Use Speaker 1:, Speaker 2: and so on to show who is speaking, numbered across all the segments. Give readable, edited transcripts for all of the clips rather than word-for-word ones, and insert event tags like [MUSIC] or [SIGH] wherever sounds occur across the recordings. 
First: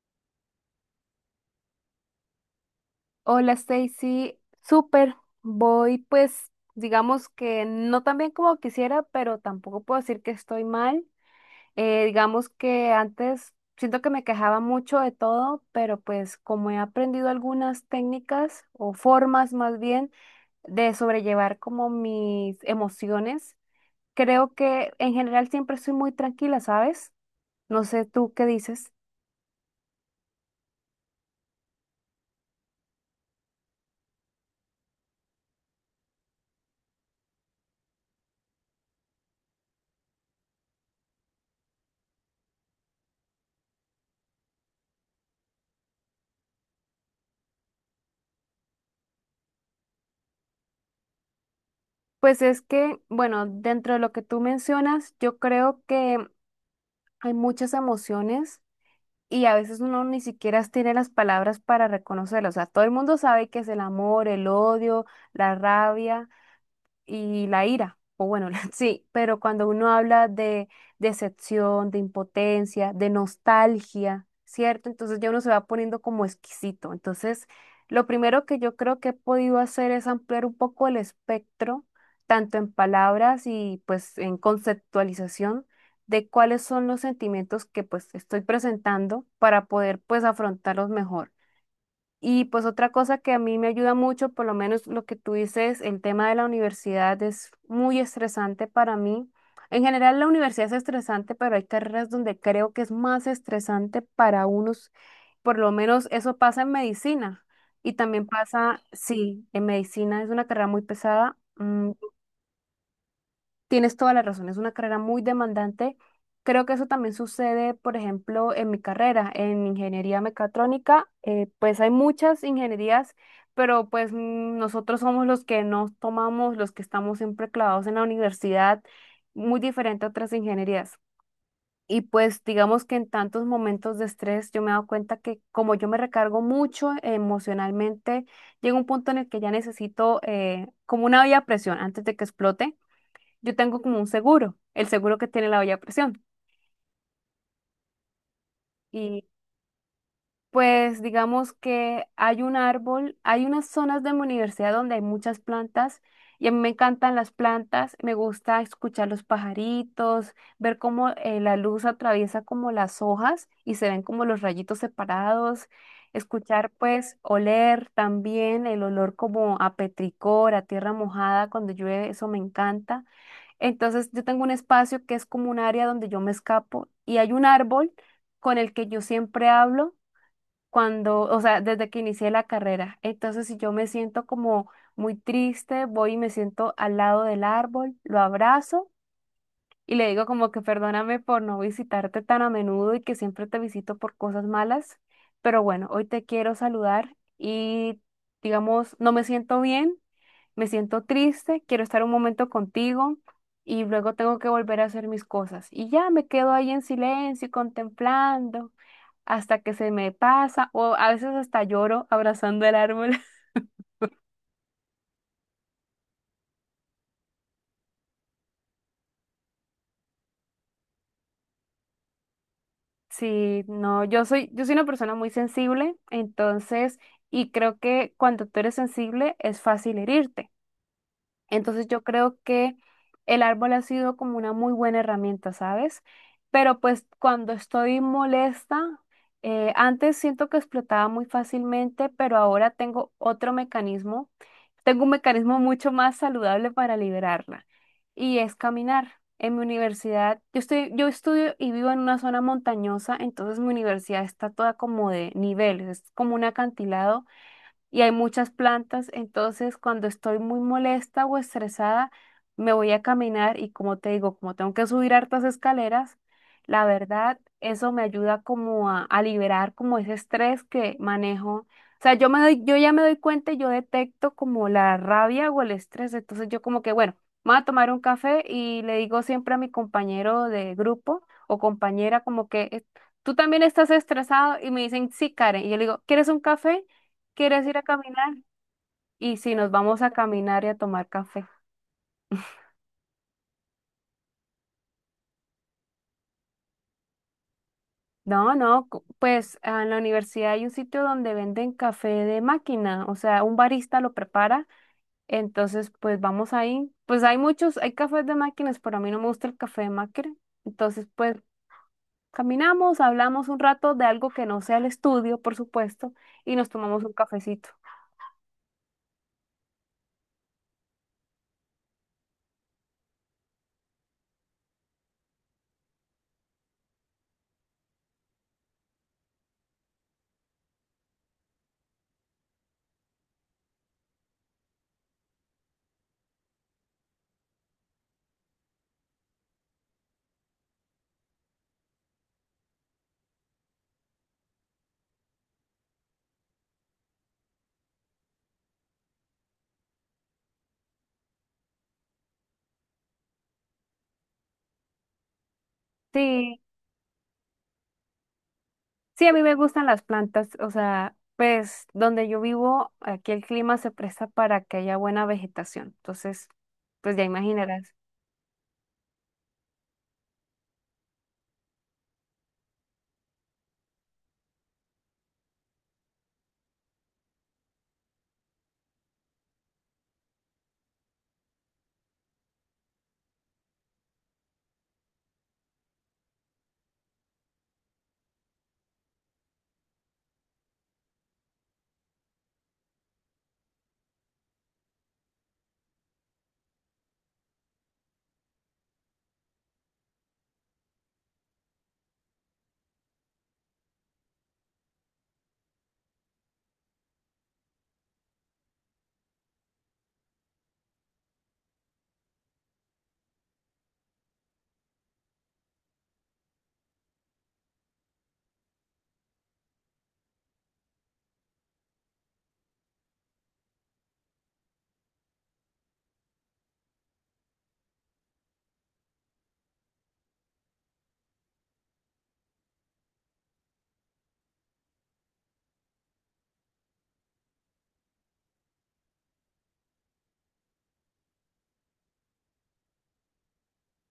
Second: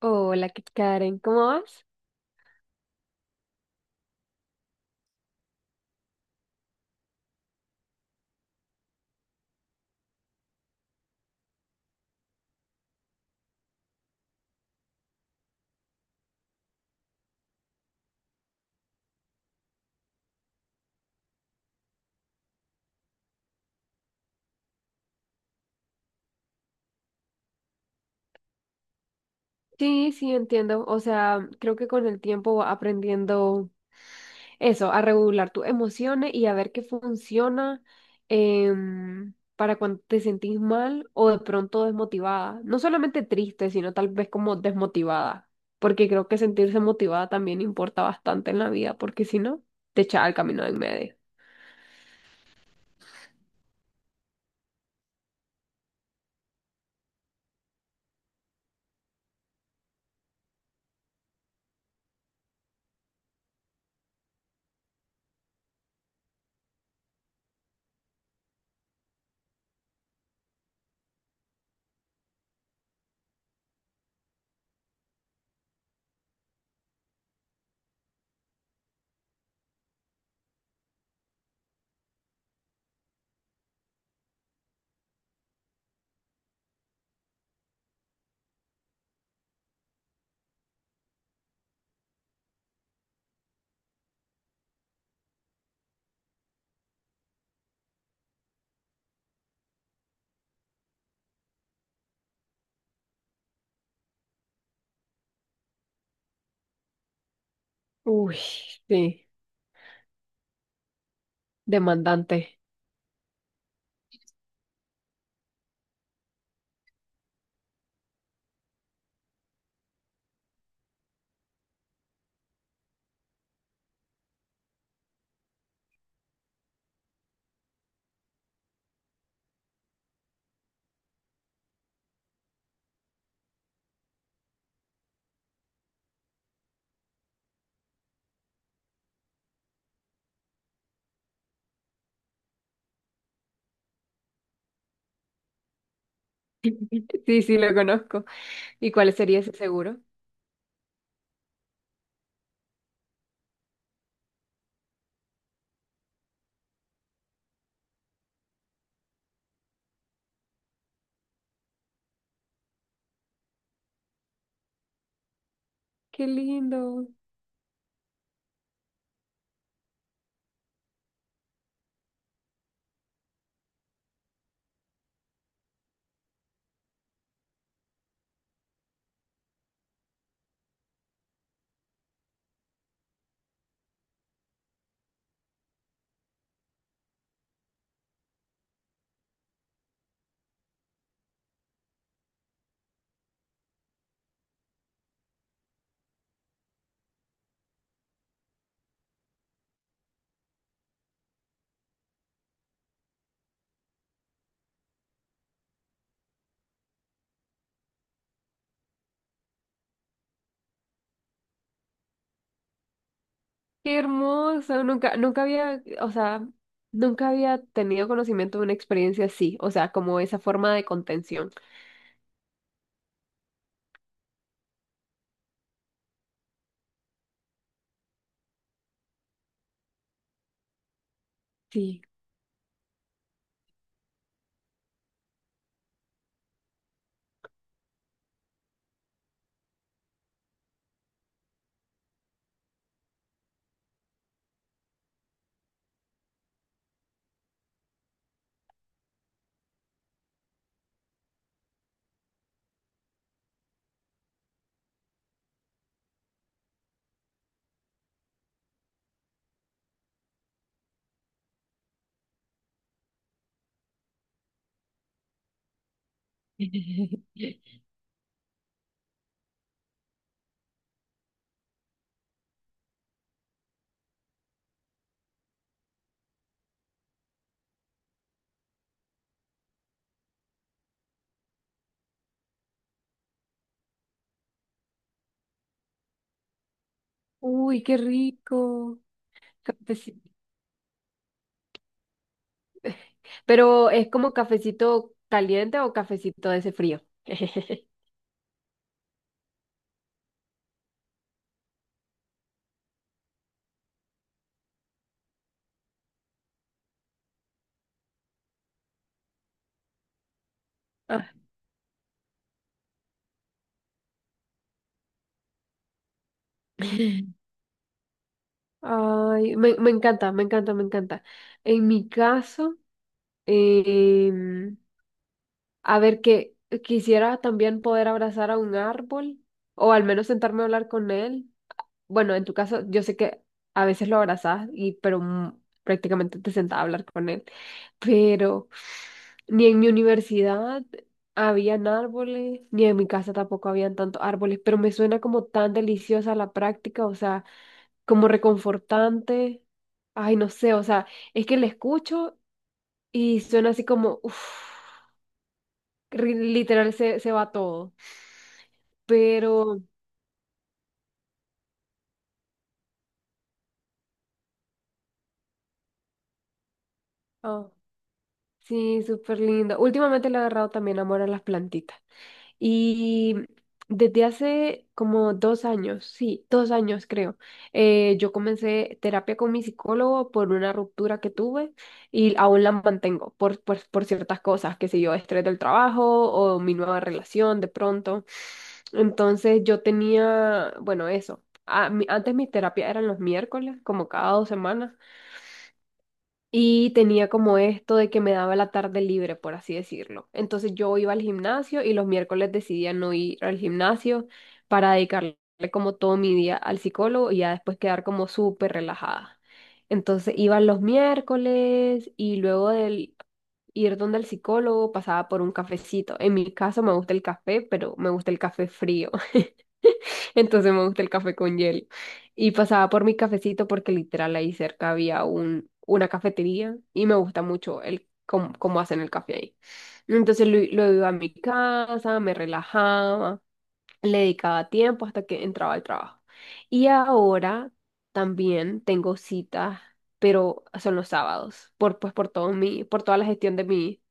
Speaker 1: Hola, Kit Karen, ¿cómo vas?
Speaker 2: Hola Stacy, súper. Voy, pues digamos que no tan bien como quisiera, pero tampoco puedo decir que estoy mal. Digamos que antes siento que me quejaba mucho de todo, pero pues como he aprendido algunas técnicas, o formas más bien de sobrellevar como mis emociones, creo que en general siempre estoy muy tranquila, ¿sabes? No sé tú qué dices.
Speaker 1: Sí, sí, entiendo. O sea, creo que con el tiempo va aprendiendo eso, a regular tus emociones y a ver qué funciona para cuando te sentís mal o de pronto desmotivada. No solamente triste, sino tal vez como desmotivada, porque creo que sentirse motivada también importa bastante en la vida, porque si no, te echa al camino de en medio.
Speaker 2: Pues es que, bueno, dentro de lo que tú mencionas, yo creo que hay muchas emociones y a veces uno ni siquiera tiene las palabras para reconocerlas. O sea, todo el mundo sabe qué es el amor, el odio, la rabia y la ira, o bueno, [LAUGHS] sí, pero cuando uno habla de decepción, de impotencia, de nostalgia, ¿cierto? Entonces ya uno se va poniendo como exquisito. Entonces, lo primero que yo creo que he podido hacer es ampliar un poco el espectro, tanto en palabras y pues en conceptualización de cuáles son los sentimientos que pues estoy presentando para poder pues afrontarlos mejor. Y pues otra cosa que a mí me ayuda mucho, por lo menos lo que tú dices, el tema de la universidad es muy estresante para mí. En general la universidad es estresante, pero hay carreras donde creo que es más estresante para unos. Por lo menos eso pasa en medicina. Y también
Speaker 1: Uy,
Speaker 2: pasa,
Speaker 1: sí,
Speaker 2: sí, en medicina es una carrera muy pesada.
Speaker 1: demandante.
Speaker 2: Tienes toda la razón, es una carrera muy demandante. Creo que eso también sucede, por ejemplo, en mi carrera, en ingeniería mecatrónica, pues hay muchas ingenierías, pero pues nosotros somos los que nos tomamos, los que estamos siempre clavados en la universidad, muy diferente a otras ingenierías. Y pues digamos que en tantos momentos de estrés yo me he dado cuenta que como yo me recargo mucho emocionalmente, llega un punto en el que ya necesito, como una vía a presión antes de que explote. Yo tengo como un seguro, el seguro que tiene la olla a presión.
Speaker 1: Sí, sí, lo conozco. ¿Y cuál
Speaker 2: Y
Speaker 1: sería ese seguro?
Speaker 2: pues digamos que hay un árbol, hay unas zonas de mi universidad donde hay muchas plantas y a mí me encantan las plantas, me gusta escuchar los pajaritos, ver cómo la luz atraviesa como las hojas y se ven como los rayitos separados,
Speaker 1: Qué
Speaker 2: escuchar,
Speaker 1: lindo.
Speaker 2: pues oler también el olor como a petricor, a tierra mojada cuando llueve, eso me encanta. Entonces yo tengo un espacio que es como un área donde yo me escapo y hay un árbol con el que yo siempre hablo cuando, o sea, desde que inicié la carrera. Entonces si yo me siento como muy triste, voy y me siento al lado del árbol, lo abrazo y le digo como que perdóname por no visitarte tan a menudo y que siempre te visito por cosas malas, pero bueno, hoy te quiero saludar y, digamos, no me siento bien, me siento triste, quiero estar un momento contigo y luego tengo que volver a hacer mis cosas. Y ya me quedo ahí en silencio y contemplando hasta que se me pasa, o a veces hasta lloro abrazando el árbol. [LAUGHS]
Speaker 1: Qué hermoso, nunca, nunca había, o sea, nunca había tenido conocimiento de una experiencia así, o sea, como esa forma de contención.
Speaker 2: Sí, no, yo soy una persona muy sensible, entonces, y creo que cuando tú eres sensible es fácil herirte. Entonces
Speaker 1: Sí.
Speaker 2: yo creo que el árbol ha sido como una muy buena herramienta, ¿sabes? Pero pues cuando estoy molesta, antes siento que explotaba muy fácilmente, pero ahora tengo otro mecanismo, tengo un mecanismo mucho más saludable para liberarla, y es caminar. En mi universidad, yo estudio y vivo en una zona montañosa, entonces mi universidad está toda como de niveles, es como un acantilado y hay muchas plantas, entonces cuando estoy muy molesta o estresada, me voy a caminar y, como te digo, como tengo que subir hartas escaleras, la
Speaker 1: [LAUGHS]
Speaker 2: verdad, eso me ayuda como a liberar como ese estrés que manejo. O sea, yo ya me doy cuenta, y yo detecto como la rabia o el estrés, entonces yo como que, bueno, me voy a tomar un café y le digo siempre a mi compañero de grupo o compañera como que: tú también estás estresado", y me dicen, sí, Karen, y yo le digo, ¿quieres un café? ¿Quieres ir a
Speaker 1: Uy, qué
Speaker 2: caminar?
Speaker 1: rico.
Speaker 2: Y si nos vamos a
Speaker 1: Cafeci-
Speaker 2: caminar y a tomar café.
Speaker 1: Pero es como cafecito caliente o cafecito de ese frío. [LAUGHS]
Speaker 2: No, no, pues ah, en la universidad hay un sitio donde venden café de máquina, o sea, un barista lo prepara, entonces pues vamos ahí. Pues hay muchos, hay cafés de máquinas, pero a mí no me gusta el café de máquina. Entonces
Speaker 1: Ah.
Speaker 2: pues caminamos, hablamos un rato de algo que no sea el estudio, por supuesto, y nos tomamos un cafecito.
Speaker 1: Ay, me encanta, me encanta, me encanta. En mi caso, em, a ver, que quisiera también poder abrazar a un árbol o al menos sentarme a hablar con él. Bueno, en tu caso, yo sé que a veces lo abrazás pero prácticamente te sentás a hablar con él. Pero ni en mi universidad habían árboles, ni en mi casa tampoco habían tantos árboles, pero me suena como tan deliciosa la práctica, o sea, como reconfortante. Ay, no sé, o sea, es que le escucho y suena así como, uff,
Speaker 2: Sí.
Speaker 1: literal se va todo.
Speaker 2: Sí, a mí me
Speaker 1: Pero,
Speaker 2: gustan las plantas, o sea, pues donde yo vivo, aquí el clima se presta para que haya buena vegetación. Entonces, pues ya
Speaker 1: ah,
Speaker 2: imaginarás.
Speaker 1: sí, súper lindo. Últimamente le he agarrado también amor a las plantitas. Y desde hace como dos años, sí, dos años creo, yo comencé terapia con mi psicólogo por una ruptura que tuve y aún la mantengo por ciertas cosas, que sé yo, estrés del trabajo o mi nueva relación de pronto. Entonces yo tenía, bueno, eso. Antes mis terapias eran los miércoles, como cada dos semanas. Y tenía como esto de que me daba la tarde libre, por así decirlo. Entonces yo iba al gimnasio y los miércoles decidía no ir al gimnasio para dedicarle como todo mi día al psicólogo y ya después quedar como súper relajada. Entonces iba los miércoles y luego del ir donde el psicólogo pasaba por un cafecito. En mi caso me gusta el café, pero me gusta el café frío. Entonces me gusta el café con hielo. Y pasaba por mi cafecito porque literal ahí cerca había una cafetería y me gusta mucho el cómo hacen el café ahí. Entonces lo iba a mi casa, me relajaba, le dedicaba tiempo hasta que entraba al trabajo. Y ahora también tengo citas, pero son los sábados, por, pues por todo mi, por toda la gestión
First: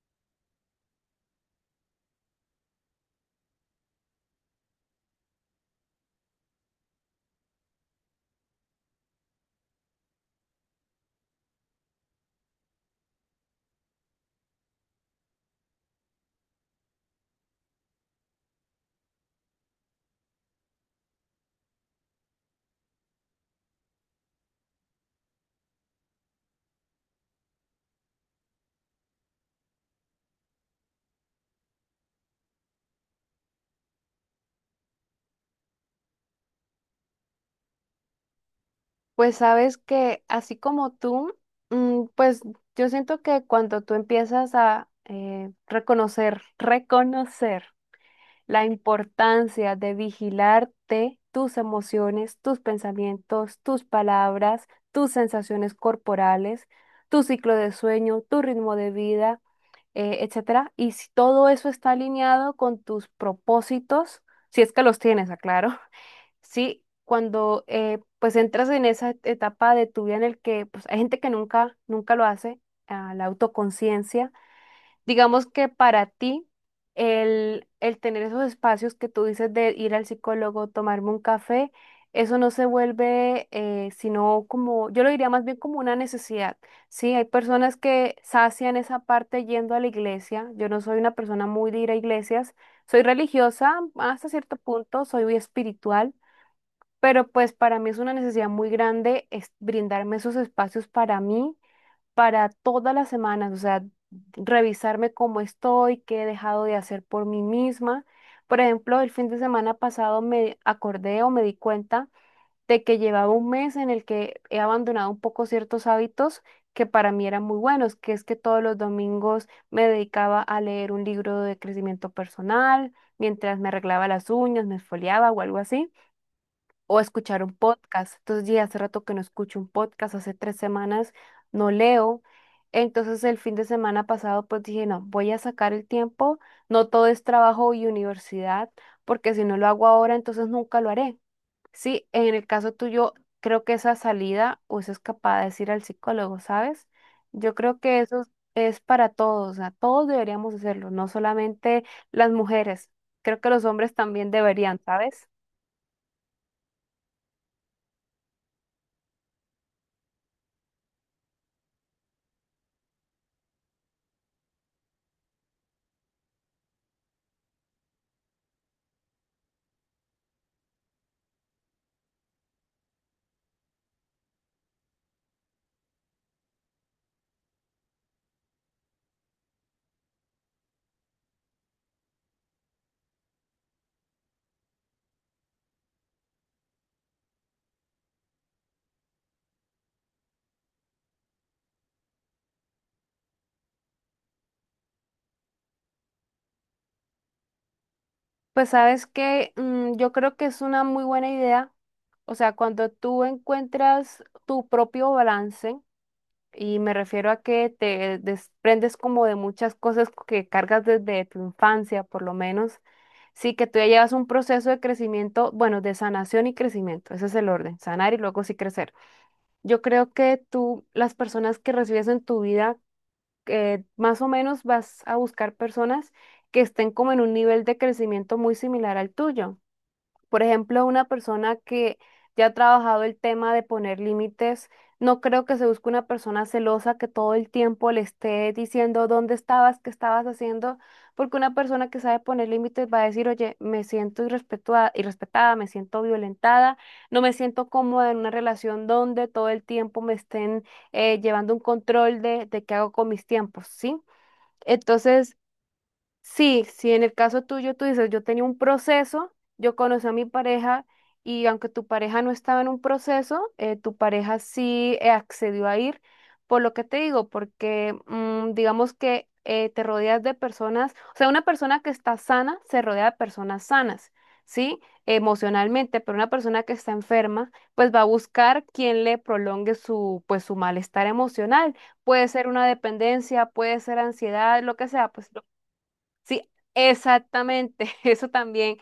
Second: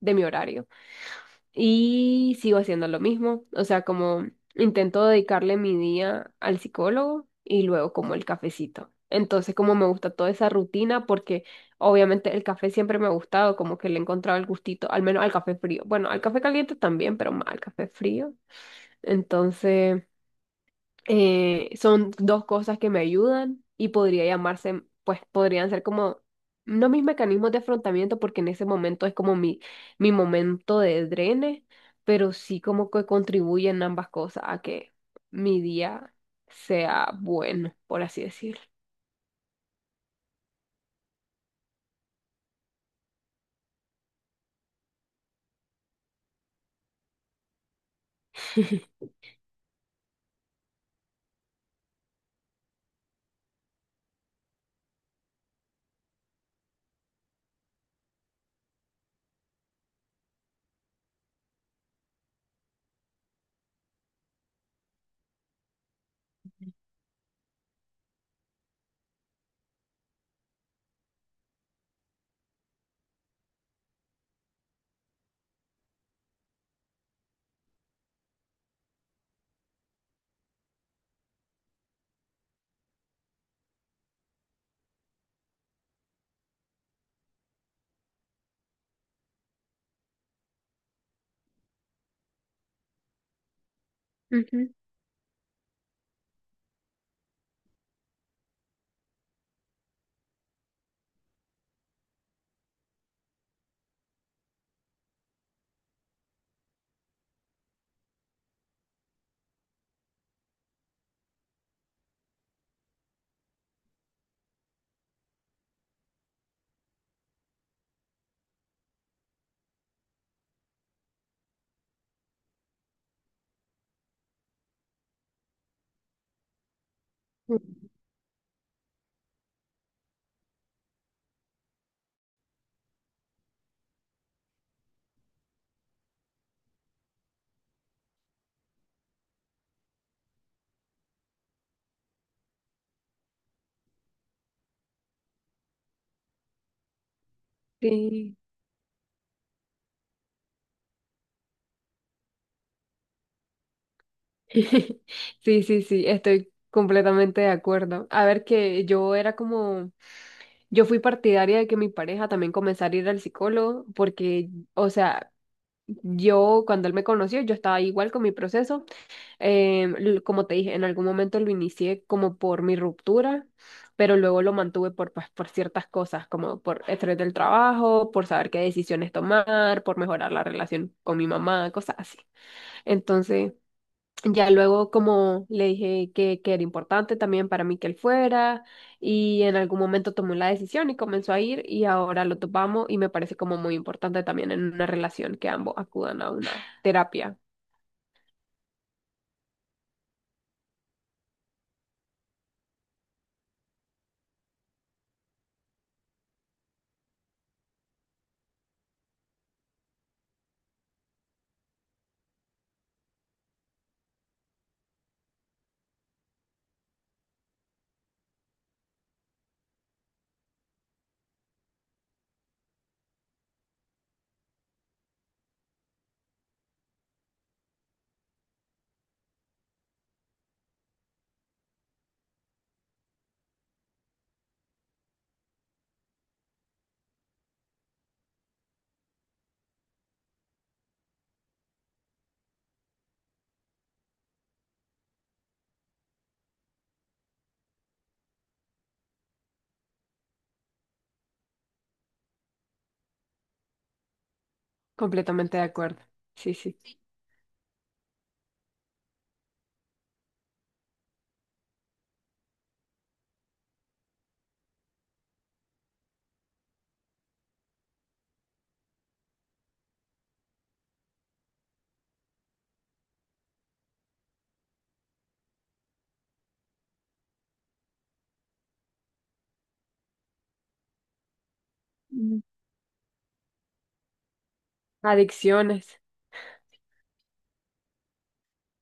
Speaker 1: de mi horario. Y sigo haciendo lo mismo, o sea, como intento dedicarle mi día al psicólogo y luego como el cafecito. Entonces, como me gusta toda esa rutina, porque obviamente el café siempre me ha gustado, como que le he encontrado el gustito, al menos al café frío. Bueno, al café caliente también, pero más al café frío. Entonces, son dos cosas que me ayudan y podría llamarse, pues podrían ser como, no mis mecanismos de afrontamiento, porque en ese momento es como mi momento de drene, pero sí como que contribuyen ambas cosas a que mi día sea bueno, por así decirlo.
Speaker 2: Pues sabes que así como tú, mm, pues yo siento que cuando tú empiezas a reconocer la importancia de vigilarte tus emociones, tus pensamientos, tus palabras, tus sensaciones corporales, tu ciclo de sueño, tu ritmo de vida, etcétera. Y si todo eso está alineado con tus propósitos, si es que los tienes, aclaro. [LAUGHS] Sí, cuando pues entras en esa etapa de tu vida en el que pues, hay gente que nunca, nunca lo hace, ah, la autoconciencia. Digamos que para ti, el tener esos espacios que tú dices de ir al psicólogo, tomarme un café, eso no se vuelve sino como, yo lo diría más bien como una necesidad, ¿sí? Hay personas que sacian esa parte yendo a la iglesia. Yo no soy una persona muy de ir a iglesias, soy religiosa hasta cierto
Speaker 1: Ujú.
Speaker 2: punto, soy muy espiritual, pero pues para mí es una necesidad muy grande, es brindarme esos espacios para mí para todas las semanas, o sea, revisarme cómo estoy, qué he dejado de hacer por mí misma. Por ejemplo, el fin de semana pasado me acordé o me di cuenta de que llevaba un mes en el que he abandonado un poco ciertos hábitos que para mí eran muy buenos, que es que todos los domingos me dedicaba a leer un libro de crecimiento personal, mientras me arreglaba las uñas, me esfoliaba o algo así, o escuchar un podcast. Entonces, ya hace rato que no escucho un podcast, hace tres semanas no leo. Entonces, el fin de semana pasado, pues dije, no, voy a sacar el tiempo, no todo es trabajo y universidad, porque si no lo hago ahora, entonces nunca lo haré. Sí, en el caso tuyo, creo que esa salida o esa escapada es ir al psicólogo, ¿sabes? Yo creo que eso
Speaker 1: Sí.
Speaker 2: es para todos, o sea, todos deberíamos hacerlo, no solamente las mujeres, creo que los hombres también deberían,
Speaker 1: [LAUGHS]
Speaker 2: ¿sabes?
Speaker 1: Sí, sí, sí, estoy completamente de acuerdo. A ver que yo era como... Yo fui partidaria de que mi pareja también comenzara a ir al psicólogo porque, o sea, yo cuando él me conoció, yo estaba igual con mi proceso. Como te dije, en algún momento lo inicié como por mi ruptura, pero luego lo mantuve por, pues, por ciertas cosas, como por estrés del trabajo, por saber qué decisiones tomar, por mejorar la relación con mi mamá, cosas así. Entonces... Ya luego como le dije que era importante también para mí que él fuera y en algún momento tomó la decisión y comenzó a ir y ahora lo topamos y me parece como muy importante también en una relación que ambos acudan a una terapia.
Speaker 2: Pues sabes que yo creo que es una muy buena idea. O sea, cuando tú encuentras tu propio balance, y me refiero a que te desprendes como de muchas cosas que cargas desde tu infancia, por lo menos, sí que tú ya llevas un proceso de crecimiento, bueno, de sanación y crecimiento, ese es el orden, sanar y luego sí crecer. Yo creo que tú, las personas que recibes en tu vida, más o menos vas a buscar personas que estén como en un nivel de crecimiento muy similar al tuyo. Por ejemplo, una persona que ya ha trabajado el tema de poner límites, no creo que se busque una persona celosa que todo el tiempo le esté diciendo dónde estabas, qué estabas haciendo, porque una persona que sabe poner límites va a decir, oye, me siento irrespetada, me siento violentada, no me siento cómoda en una relación donde todo el tiempo me estén llevando un control de qué hago con mis tiempos, ¿sí? Entonces,
Speaker 1: Completamente de acuerdo. Sí,
Speaker 2: sí,
Speaker 1: sí.
Speaker 2: si en el caso tuyo tú dices, yo tenía un proceso, yo conocí a mi pareja y aunque tu pareja no estaba en un proceso, tu pareja sí accedió a ir, por lo que te digo, porque mm, digamos que te rodeas de personas, o sea, una persona que está sana se rodea de personas sanas, ¿sí? Emocionalmente, pero una persona que está enferma, pues va a buscar quien le prolongue su, pues, su malestar emocional. Puede
Speaker 1: Mm.
Speaker 2: ser una dependencia, puede ser ansiedad, lo que sea, pues
Speaker 1: Adicciones.
Speaker 2: sí, exactamente, [LAUGHS] eso también.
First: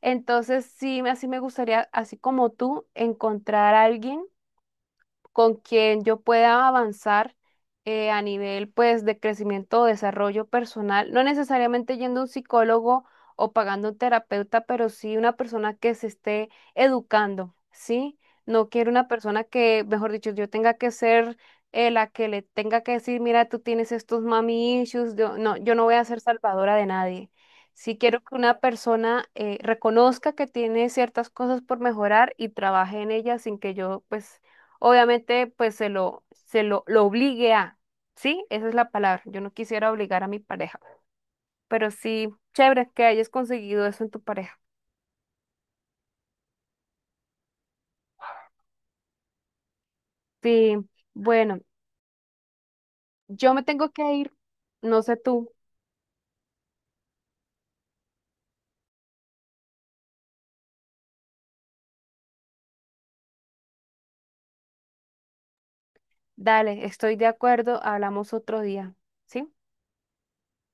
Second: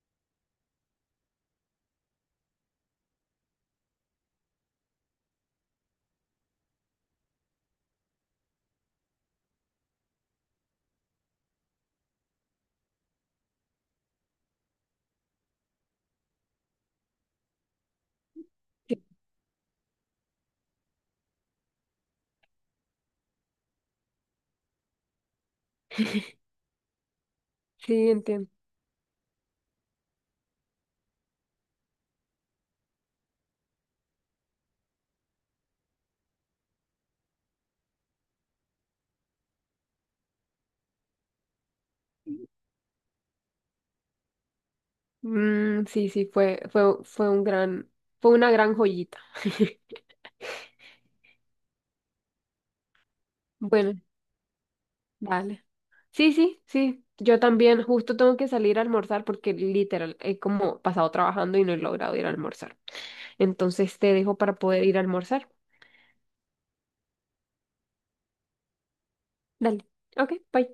Speaker 2: Entonces, sí, así me gustaría, así como tú, encontrar a alguien con quien yo pueda avanzar, a nivel pues de crecimiento o desarrollo personal, no necesariamente yendo a un psicólogo o pagando un terapeuta, pero sí una persona que se esté educando, ¿sí? No quiero
Speaker 1: Sí,
Speaker 2: una persona que, mejor dicho, yo tenga que ser la que le tenga que decir, mira, tú tienes estos mami issues, yo, no, yo no voy a ser salvadora de nadie. Sí
Speaker 1: sí,
Speaker 2: quiero que
Speaker 1: entiendo.
Speaker 2: una persona reconozca que tiene ciertas cosas por mejorar y trabaje en ellas sin que yo pues obviamente, pues lo obligue a, ¿sí? Esa es la palabra. Yo no quisiera obligar a mi pareja, pero sí, chévere que hayas conseguido eso en tu pareja.
Speaker 1: Mm, sí, sí, fue un gran, fue una gran joyita. [LAUGHS]
Speaker 2: Sí, bueno, yo me tengo
Speaker 1: Bueno.
Speaker 2: que ir, no sé tú,
Speaker 1: Vale. Sí, sí, sí. Yo también justo tengo que salir a almorzar porque literal he como pasado trabajando y no he logrado ir a almorzar. Entonces te dejo para poder ir a almorzar.
Speaker 2: dale, estoy de acuerdo, hablamos otro día, ¿sí?
Speaker 1: Dale. Ok, bye.